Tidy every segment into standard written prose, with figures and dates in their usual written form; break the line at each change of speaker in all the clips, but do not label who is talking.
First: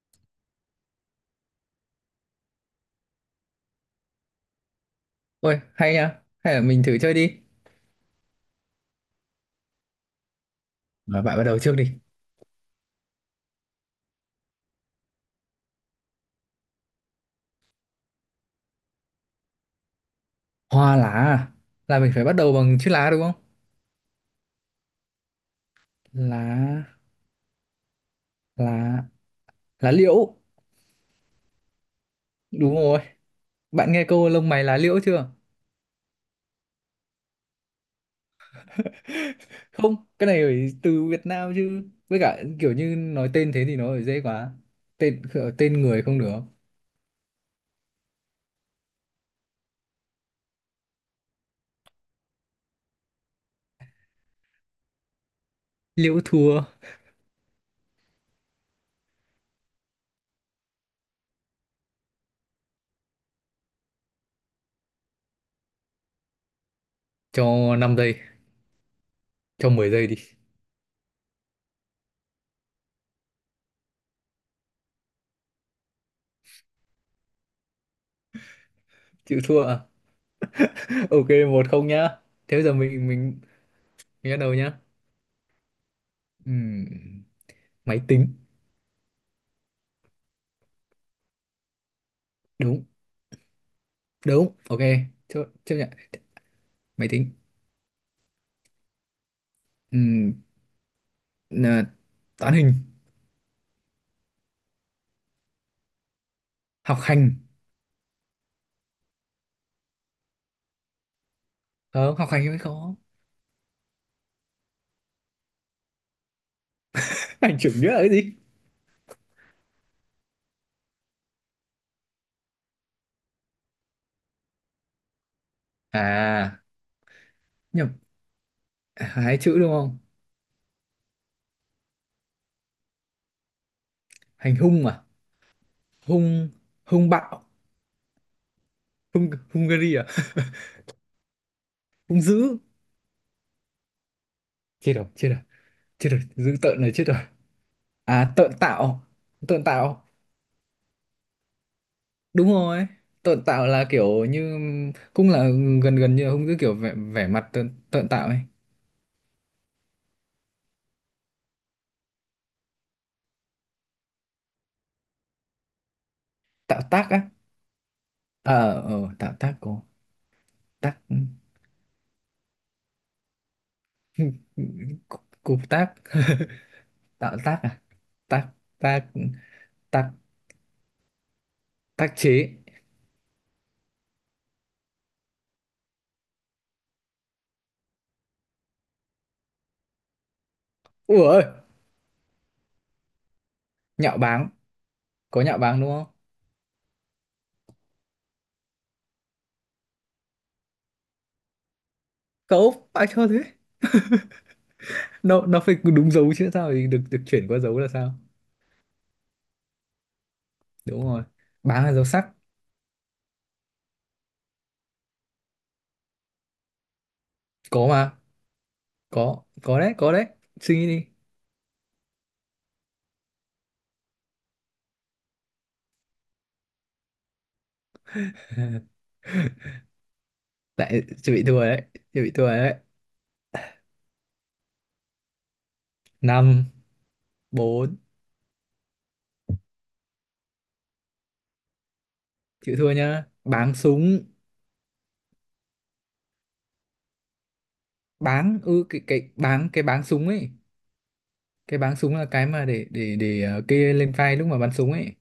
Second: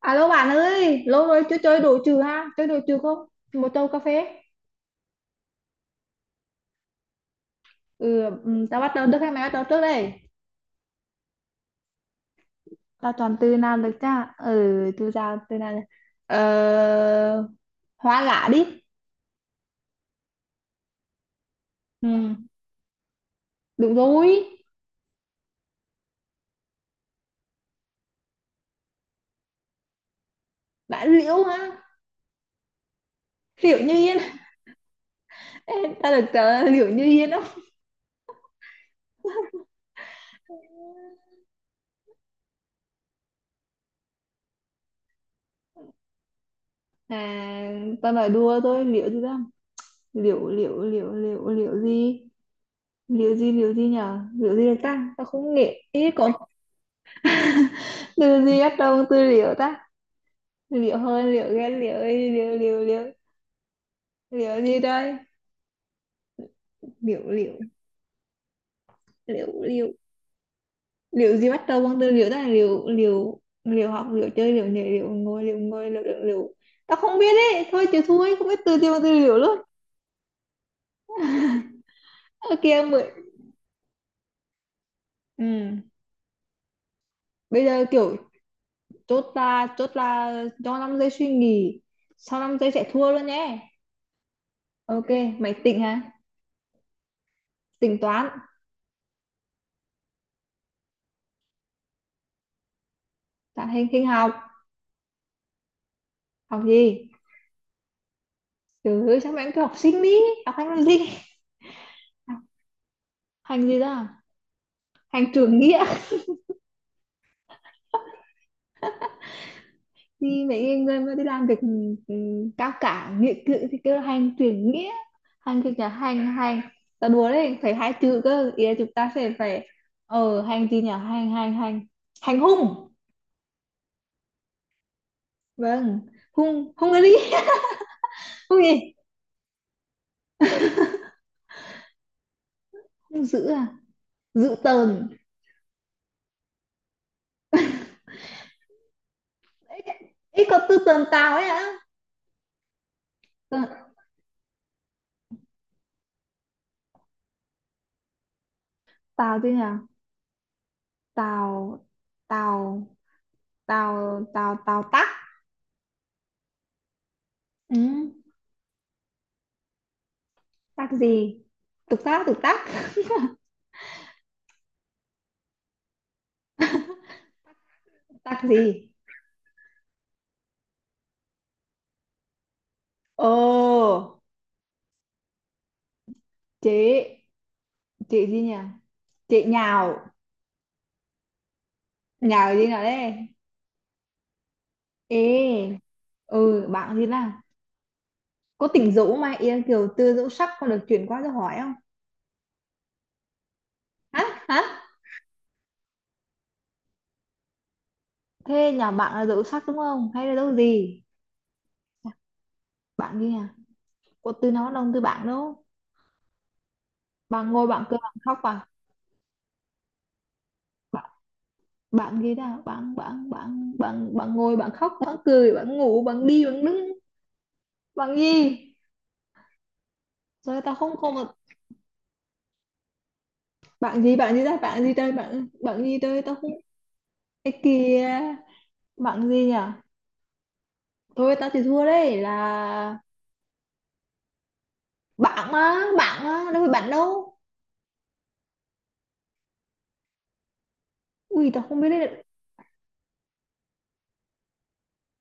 Alo bạn ơi, lâu rồi chưa chơi đồ trừ ha, chơi đồ trừ không? Một tô cà phê.
Ôi, hay nha. Hay là mình thử chơi đi.
Ừ, ừ, tao bắt đầu được hay mày bắt đầu trước đây?
Mà bạn bắt đầu trước đi.
Tao chọn từ nào được cha? Ừ, từ nào, từ nào? Ờ, hoa lạ đi.
Hoa lá à? Là
Ừ,
mình phải bắt đầu bằng chữ lá đúng không?
đúng rồi.
Lá, lá, lá liễu.
Bạn liễu ha,
Đúng rồi.
liễu
Bạn
như
nghe
yên.
câu lông mày lá liễu chưa?
Tao được trả liễu như yên không?
Không, cái này phải từ Việt Nam chứ. Với cả kiểu như nói tên thế thì nó phải dễ quá. Tên tên người không được.
À, tao nói đùa thôi, liễu gì đó? Liễu, liễu, liễu, liễu, liễu gì? Liễu gì, liễu gì nhở? Liễu gì được ta? Tao không nghĩ, ý
Liễu
có
thua
từ gì bắt đầu từ liễu ta? Liệu hơn, liệu ghét, liệu ấy, liệu liệu liệu, liệu gì đây, liệu liệu
cho 5 giây,
liệu
cho mười
liệu
giây đi.
liệu gì bắt đầu bằng từ liệu, đó là liệu liệu liệu, học liệu, chơi liệu, nhảy liệu, ngồi liệu, ngồi liệu liệu liệu. Tao không biết đấy, thôi chịu thua ấy, không biết từ gì bằng từ liệu
Chịu
luôn.
thua à? Ok, 1-0 nhá.
Ở
Thế bây giờ
kia mười.
mình bắt đầu nhá.
Ừ.
Ừm,
Bây giờ
máy
kiểu
tính.
chốt là cho 5 giây suy nghĩ, sau 5 giây
Đúng,
sẽ thua luôn nhé.
đúng. Ok,
Ok,
chấp
mày
chấp
tỉnh
nhận.
hả?
Máy tính.
Tính toán,
Ừm, nà, toán hình
tạo hình, hình học. Học
học
gì?
hành.
Trời ơi, sao mày cứ học sinh đi, học hành làm gì?
Không học
Học
hành mới khó.
hành gì đó à? Hành trưởng nghĩa,
Hành chủ nghĩa là cái gì?
thì mấy người mà đi làm việc, ừ, ừ, cao cả nghĩa cử thì kêu là hành trưởng nghĩa. Hành cái nhà, hành hành.
À,
Ta đùa đấy, phải
nhập,
hai chữ cơ, ý là chúng ta sẽ
hai chữ
phải.
đúng không?
Hành gì nhỉ? Hành hành hành, hành hung.
Hành hung à?
Vâng.
Hung.
Hung hung cái
Hung
gì.
bạo.
Hung gì?
Hung Hungary à? Hung dữ.
Hung dữ à. Dữ
Chết rồi,
tợn.
chết rồi, chết rồi, dữ tợn rồi, chết rồi. À tợn tạo, tợn
Ấy,
tạo.
ấy có từ tợn tào ấy hả?
Đúng rồi, tợn tạo
Tợn-.
là kiểu như cũng là gần gần như là hung dữ, kiểu vẻ vẻ mặt tợn tợn tạo ấy.
Tào gì nhỉ? Tào, tào, tào, tào, tào tắc.
Tạo tác á.
Ừ,
Ờ tạo tác của
tắc
tác.
gì? Tục tác, tục tác.
Cụp tác. Tạo tác à?
Tác
Tác,
gì?
tác, tác, tác chế.
Ồ, chị, chị gì nhỉ? Chị Nhào,
Ủa ơi,
Nhào gì nào đấy?
nhạo báng.
Ê,
Có nhạo báng đúng không?
ừ, bạn gì là có tỉnh dỗ mà Yên Kiều tư dỗ sắc con được chuyển qua cho hỏi không?
Cậu phải cho thế,
Hả? Hả?
nó phải đúng dấu chứ, sao thì được được chuyển qua dấu là sao?
Thế nhà bạn là dỗ sắc đúng không? Hay là dỗ gì?
Đúng rồi, báng là dấu sắc.
Bạn gì nhỉ? Có từ nó đông từ bạn đâu? Bạn ngồi, bạn
Có
cười, bạn
mà,
khóc, bạn,
có đấy có đấy, suy nghĩ
bạn,
đi.
bạn gì đó, bạn bạn bạn bạn, bạn ngồi, bạn khóc, bạn cười, bạn ngủ, bạn đi, bạn đứng, bạn gì? Rồi tao không,
Lại
không.
chuẩn bị thua đấy, chuẩn bị thua rồi đấy.
Bạn gì, bạn gì ra, bạn gì đây, bạn, bạn gì đây, tao không.
Năm.
Cái
Bốn.
kia, bạn gì nhỉ? Thôi tao chỉ thua đấy
Chịu thua
là
nhá, báng súng.
bạn á, đâu phải bạn đâu.
Báng ư, cái báng, cái báng súng ấy.
Ui tao
Cái
không biết
báng súng
đấy.
là cái mà để kê lên vai lúc mà bắn súng ấy.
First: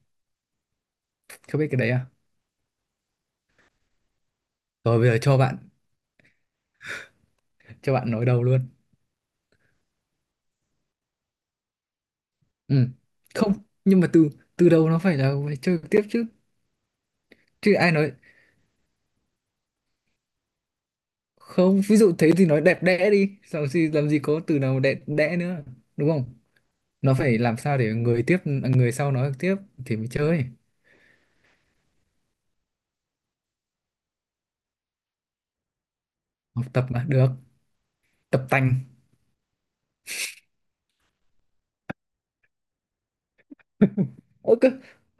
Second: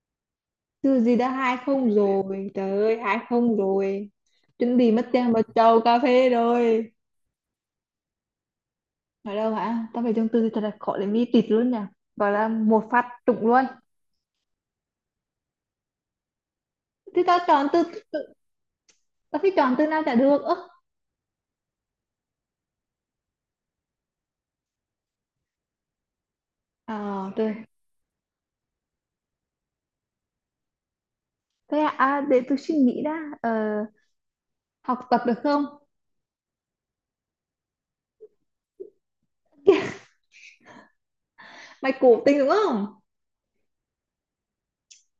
Từ gì đã, hai
Không biết cái đấy
không
à?
rồi. Trời ơi, hai không rồi. Chuẩn bị
Rồi bây
mất
giờ
tiền
cho
vào
bạn
chầu cà phê rồi.
cho bạn nói đầu luôn.
Ở đâu hả? Tao phải chọn từ thật là khó để mi tịt luôn nhỉ. Gọi là
Ừ.
một phát trúng
Không,
luôn.
nhưng mà từ từ đầu nó phải là phải chơi tiếp chứ,
Thì tao chọn
chứ
từ,
ai nói.
tao phải chọn từ nào chả được. Ơ.
Không, ví dụ thế thì nói đẹp đẽ đi làm gì, làm gì có từ nào đẹp đẽ nữa, đúng không? Nó
Ờ
phải
trời.
làm sao để người tiếp người sau nói tiếp thì mới chơi.
Thế à, à để tôi suy nghĩ đã. Ờ, học tập được không?
Học tập mà được. Tập tành.
Mày cố tình đúng không?
ơ cái,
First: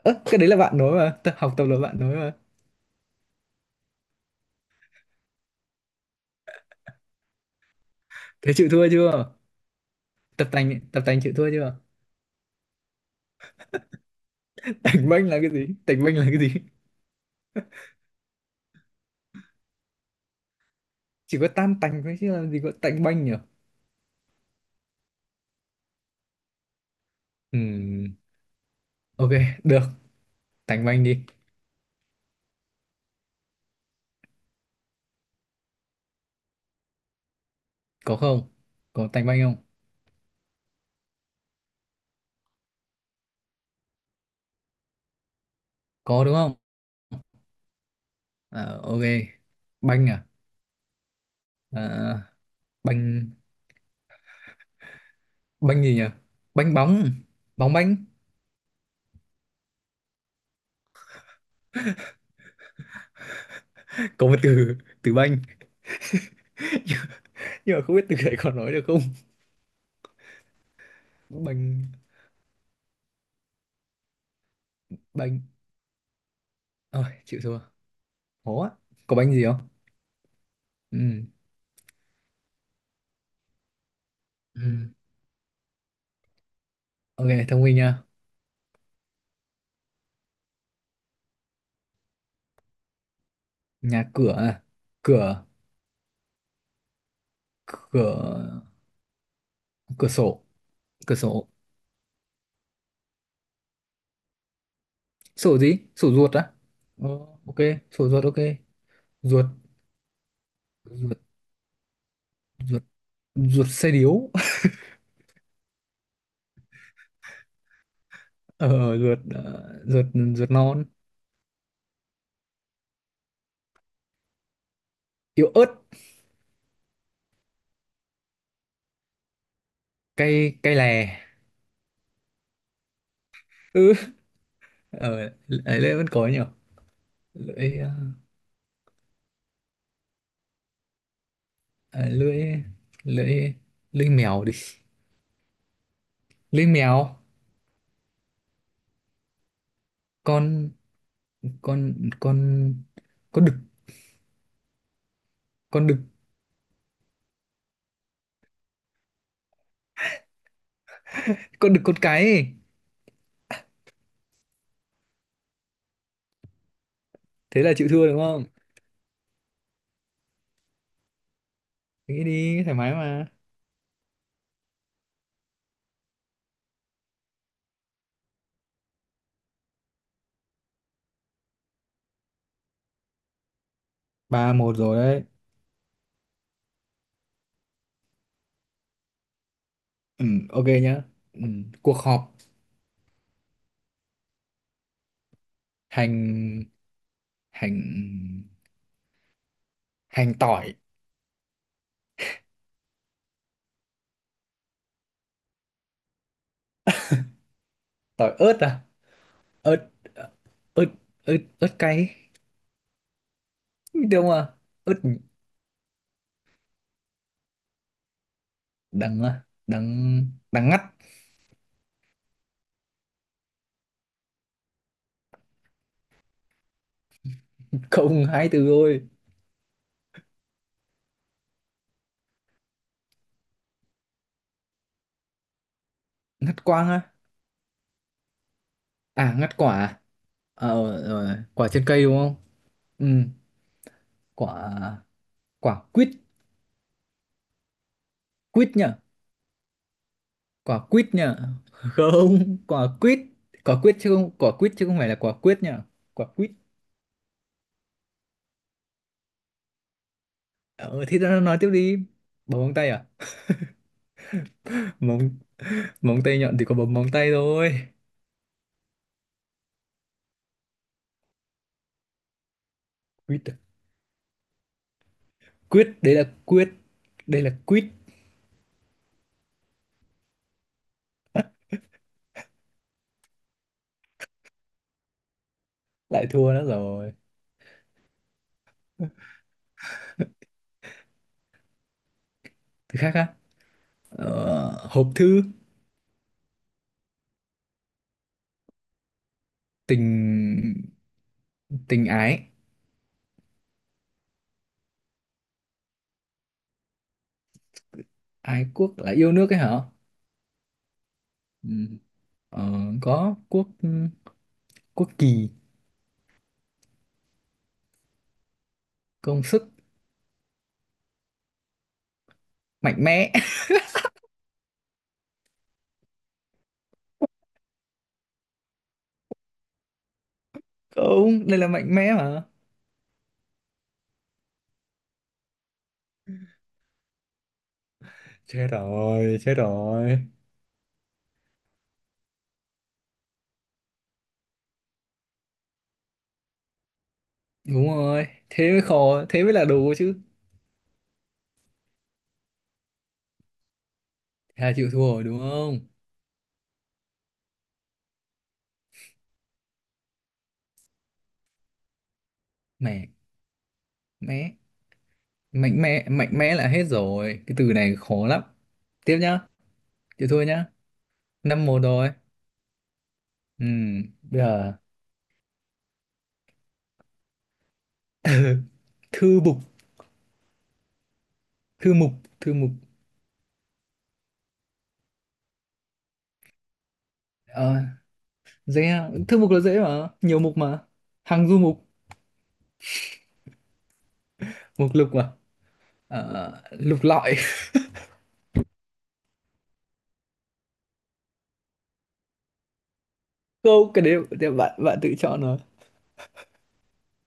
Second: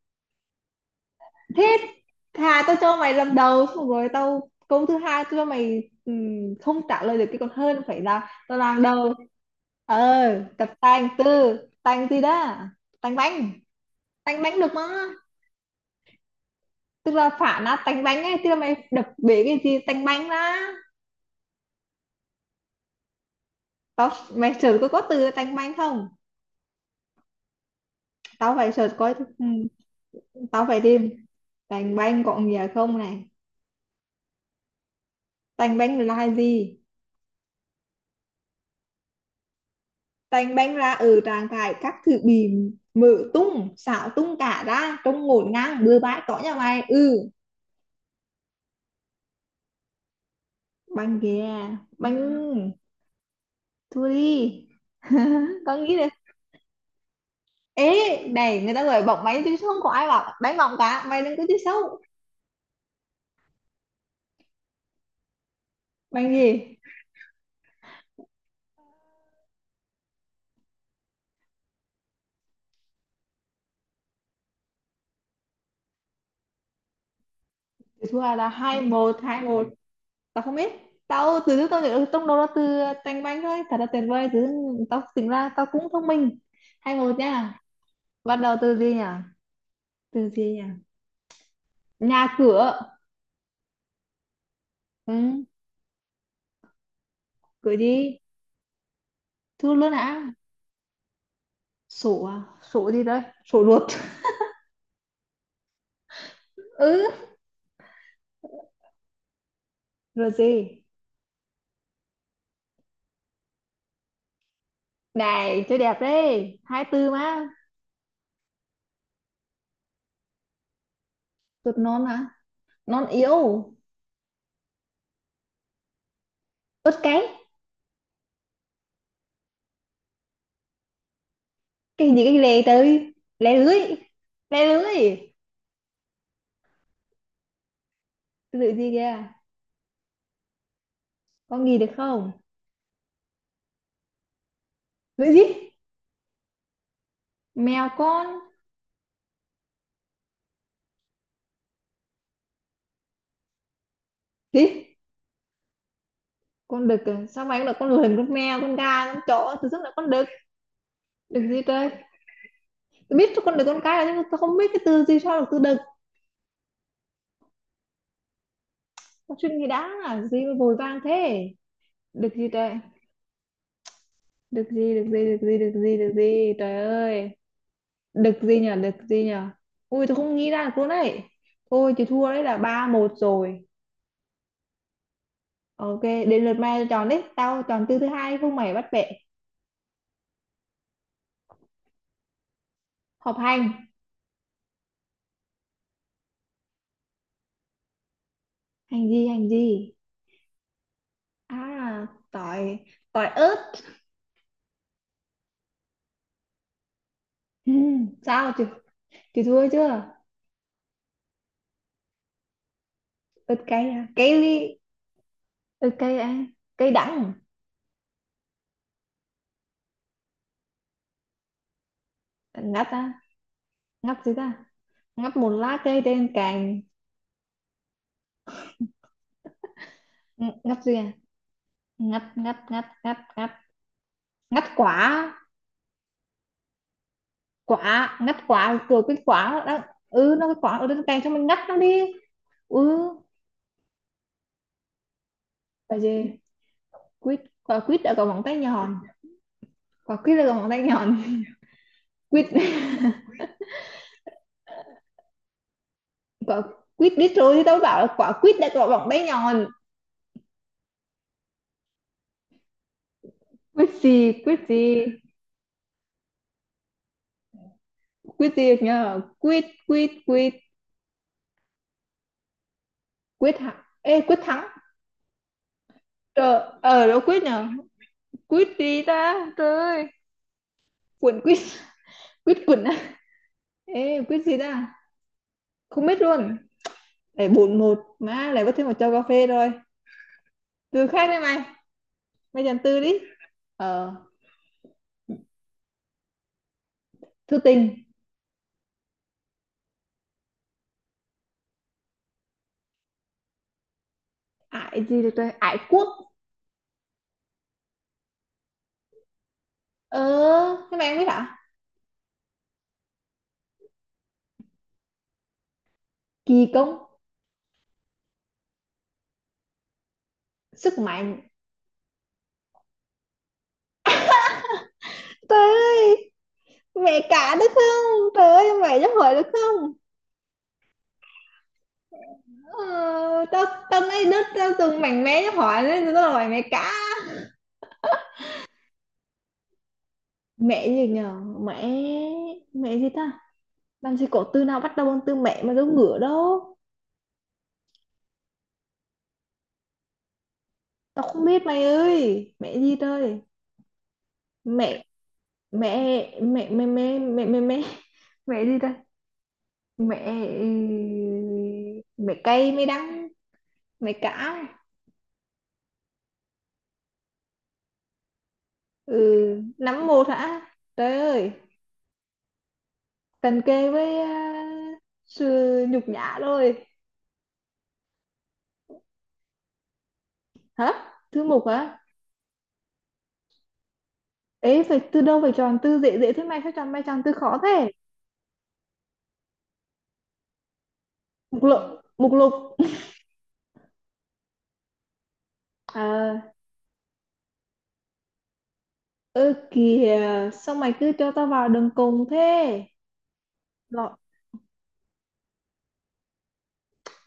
cái đấy là bạn nói mà, học tập
Thế
là bạn nói mà.
thà tao cho mày lần đầu xong rồi tao câu thứ hai tao cho mày, không trả lời được cái còn hơn phải là
Thế
tao
chịu
làm
thua
đầu.
chưa?
Ờ
Tập
tập
tành, tập
tành,
tành chịu thua
từ
chưa?
tành gì đó. Tành bánh, tành bánh được mà.
Tành banh là cái gì? Tành banh là cái gì?
Tức là phản á, tành bánh ấy, tức là mày đập bể cái gì tành bánh ra.
Chỉ có tan tành thôi chứ làm gì có tành banh nhỉ?
Tao, mày search có từ tành bánh không,
Ừ,
tao phải search coi.
ok,
ừm,
được,
Tao phải
tành banh
tìm
đi.
tành bánh có nghĩa không này, tành bánh là gì.
Có không? Có tanh banh không?
Tành banh ra ở trạng thái các thứ bị mở tung xạo, tung cả ra trông ngổn ngang bừa bãi
Có đúng
có
không?
nhà mày. Ừ
Ờ, ok. Banh à?
banh kìa, banh
Ờ, banh.
thua đi. Con
Banh
nghĩ
gì nhỉ?
được.
Banh bóng. Bóng banh.
Ê này, người ta gọi bóng máy chứ không có ai bảo đánh bóng cả, mày đừng có chơi xấu.
Có một từ, từ banh,
Banh gì?
nhưng mà không biết từ đấy còn nói được không? Banh, banh. Ôi, chịu thua.
Thì thua là
Khó á.
hai
Có
một,
banh
hai
gì
một.
không?
Tao không biết,
Ừ.
tao từ lúc tao nhớ, ừ, trong đầu là từ tành banh thôi, thật là tuyệt vời. Từ
Ừ.
tao tính ra tao cũng thông minh, hai một
Ok,
nha.
thông minh nha.
Bắt đầu từ gì nhỉ? Từ gì nhỉ? Nhà cửa.
Nhà cửa à?
Ừ,
Cửa,
gửi
cửa,
đi. Thưa luôn
cửa
hả?
sổ, cửa sổ.
Sổ à? Sổ gì đấy? Sổ ruột.
Sổ gì? Sổ ruột á? Ờ,
Ừ,
ok, sổ ruột ok. Ruột,
rồi gì?
ruột, ruột, ruột xe điếu.
Này, chơi đẹp đấy. Hai tư mà.
Ruột, ruột non,
Ruột non mà. Non yếu.
yếu ớt,
Ướt cái.
cay cay lè.
Cái gì cái lề tới. Lè lưới.
Ừ.
Lè lưới.
ở ấy lưỡi vẫn có nhỉ. lưỡi ờ,
Cái lưỡi gì kìa? Con gì được
à,
không?
lưỡi, lưỡi, lưỡi mèo đi.
Lưỡi gì?
Lưỡi mèo
Mèo con.
con con con con đực.
Gì?
Con đực,
Con đực à? Sao mày cũng là con lười, con mèo, con gà, con chó. Từ rất là con đực. Đực gì
con đực
trời?
con cái ấy.
Tôi biết con đực con cái là, nhưng mà tôi không biết cái từ gì sao được từ đực.
Thế là chịu thua đúng không?
Con chuyện gì đã? Gì mà vội vàng thế?
Nghĩ
Được gì
đi
trời,
thoải mái mà.
được gì, được gì, được gì, được gì, được gì trời ơi, được gì nhở, được gì nhở. Ui tôi không nghĩ ra được luôn đấy. Thôi chị thua đấy là ba một rồi.
3-1 rồi đấy.
Ok, đến lượt mày chọn đấy, tao chọn từ thứ hai không mày bắt bẻ.
Ừ, ok nhá. ừ, cuộc họp.
Họp hành.
Hành, hành,
Hành gì, hành gì?
hành tỏi.
À tỏi. Tỏi ớt.
Tỏi
Sao
ớt
chị
à?
chị thua
Ớt,
chưa?
ớt, ớt ớt cay.
Ớt cay à,
Đúng
cay
à?
ly?
Ướt.
Ớt cay à. Cay đắng.
Đắng à? Đắng, đắng ngắt.
Ngắt à, ngắt gì ta, ngắt một lá cây trên cành.
Không, hai từ thôi.
Ng- ngắt gì à? Ngắt ngắt ngắt ngắt ngắt, ngắt quả.
Ngắt quang á?
Quả ngắt quả rồi, quýt
À ngắt
quả
quả
đó.
à?
Ừ, nó cái quả ở trên
Ờ
tay cho
rồi
mình ngắt
quả
nó
trên
đi.
cây đúng không?
Ừ.
Ừ, quả, quả
Là
quýt.
gì? Quýt, quả quýt đã có móng tay
Quýt nhỉ?
nhọn. Quả quýt đã có móng
Quả
tay
quýt
nhọn.
nhỉ?
Quýt,
Không, quả quýt. Quả quýt chứ không, quả quýt chứ không phải là quả quyết nhỉ. Quả quýt.
quả quýt biết rồi, thì tao bảo là quả quýt đã có móng tay nhọn.
Ờ thì nó nói tiếp đi. Bấm móng tay à?
Quýt gì, quýt gì.
Móng, móng tay nhọn thì có bấm móng tay thôi.
Quýt gì nhờ, quýt quýt quýt,
Quýt à?
quýt thắng, ê quýt thắng.
Quýt đấy là
Trời,
quyết.
ở đâu
Đây
quýt
là
nhờ.
quýt.
Quýt gì ta trời ơi. Quýt quýt, quýt quýt à. Ê quýt gì ta, không biết
Lại
luôn.
thua nữa rồi.
Để bụn một má lại có thêm một chầu cà phê rồi. Từ khác đấy mày, mày dần
Từ
từ
khác
đi.
á?
Ờ
Ờ, hộp thư.
thư tình.
Tình, tình ái.
Ải gì được rồi, ải quốc.
Ái quốc là yêu nước ấy hả?
Ờ, thế mày không biết hả?
Ừ. ờ, có quốc, quốc kỳ.
Kỳ công.
Công sức.
Sức mạnh.
Mạnh mẽ.
Trời ơi, mẹ cả được không trời ơi, mày giúp hỏi được không?
Không, đây là mạnh mẽ mà.
Ờ, tao, tao lấy đứt tao từng mảnh mé giúp hỏi nên tao hỏi mẹ cả.
Chết rồi, chết rồi.
Mẹ gì nhờ, mẹ, mẹ gì ta. Làm gì có từ nào bắt đầu bằng từ mẹ mà giống ngửa đâu.
Đúng rồi, thế mới khó, thế mới là đồ chứ.
Tao không biết mày ơi, mẹ gì trời.
Thế là chịu thua
Mẹ
rồi đúng không?
mẹ mẹ mẹ mẹ mẹ mẹ mẹ, mẹ gì ta. Mẹ, mẹ cay, mẹ
Mẹ,
đắng, mẹ
mẹ,
cả.
mạnh mẽ, mạnh mẽ là hết rồi, cái từ này khó lắm.
Ừ,
Tiếp nhá.
nắm một
Chịu thua
hả.
nhá.
Trời ơi,
5-1 rồi.
cần
Ừ,
kề với
bây
à,
giờ.
sự nhục nhã rồi.
Thư mục,
Hả, thứ mục
thư
hả?
mục, thư mục.
Ấy phải từ đâu phải chọn từ dễ dễ thế, mày phải chọn, mày chọn từ khó
Ờ,
thế.
dễ à. Thư mục là dễ mà, nhiều mục mà. Hàng du
Mục lục,
mục,
mục lục
mục lục mà. Ờ,
à.
lục lọi.
Ơ kìa, sao mày cứ cho tao vào đường cùng thế.
Câu cái đấy
Lo,
thì bạn bạn tự chọn rồi.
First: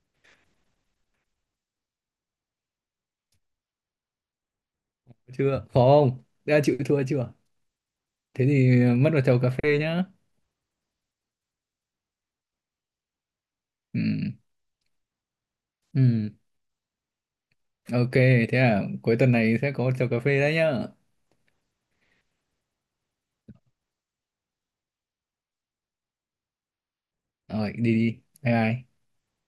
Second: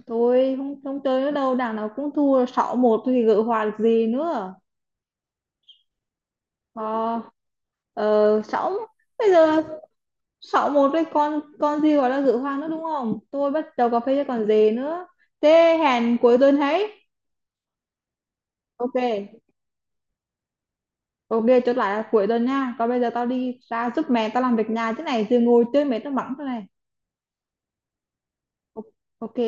thôi không, không chơi nữa đâu, đảng nào cũng thua 6 một thì gỡ hòa được gì nữa.
Chưa, khó không? Đã chịu thua
Ờ
chưa?
ờ,
Thế
6
thì mất vào
bây
chầu cà
giờ,
phê nhá.
6 một với con gì gọi là gỡ hòa nữa đúng không? Tôi bắt đầu cà
Ừ.
phê chứ còn gì nữa. Thế hẹn
Ừ.
cuối tuần ấy.
Ok, thế à,
Ok.
cuối tuần này sẽ có chầu cà phê đấy nhá.
Ok, chốt lại là cuối tuần nha. Còn bây giờ tao đi ra giúp mẹ tao làm việc nhà, thế này rồi ngồi chơi mẹ tao mắng thế này.
Rồi, đi đi. Bye bye.
Ok.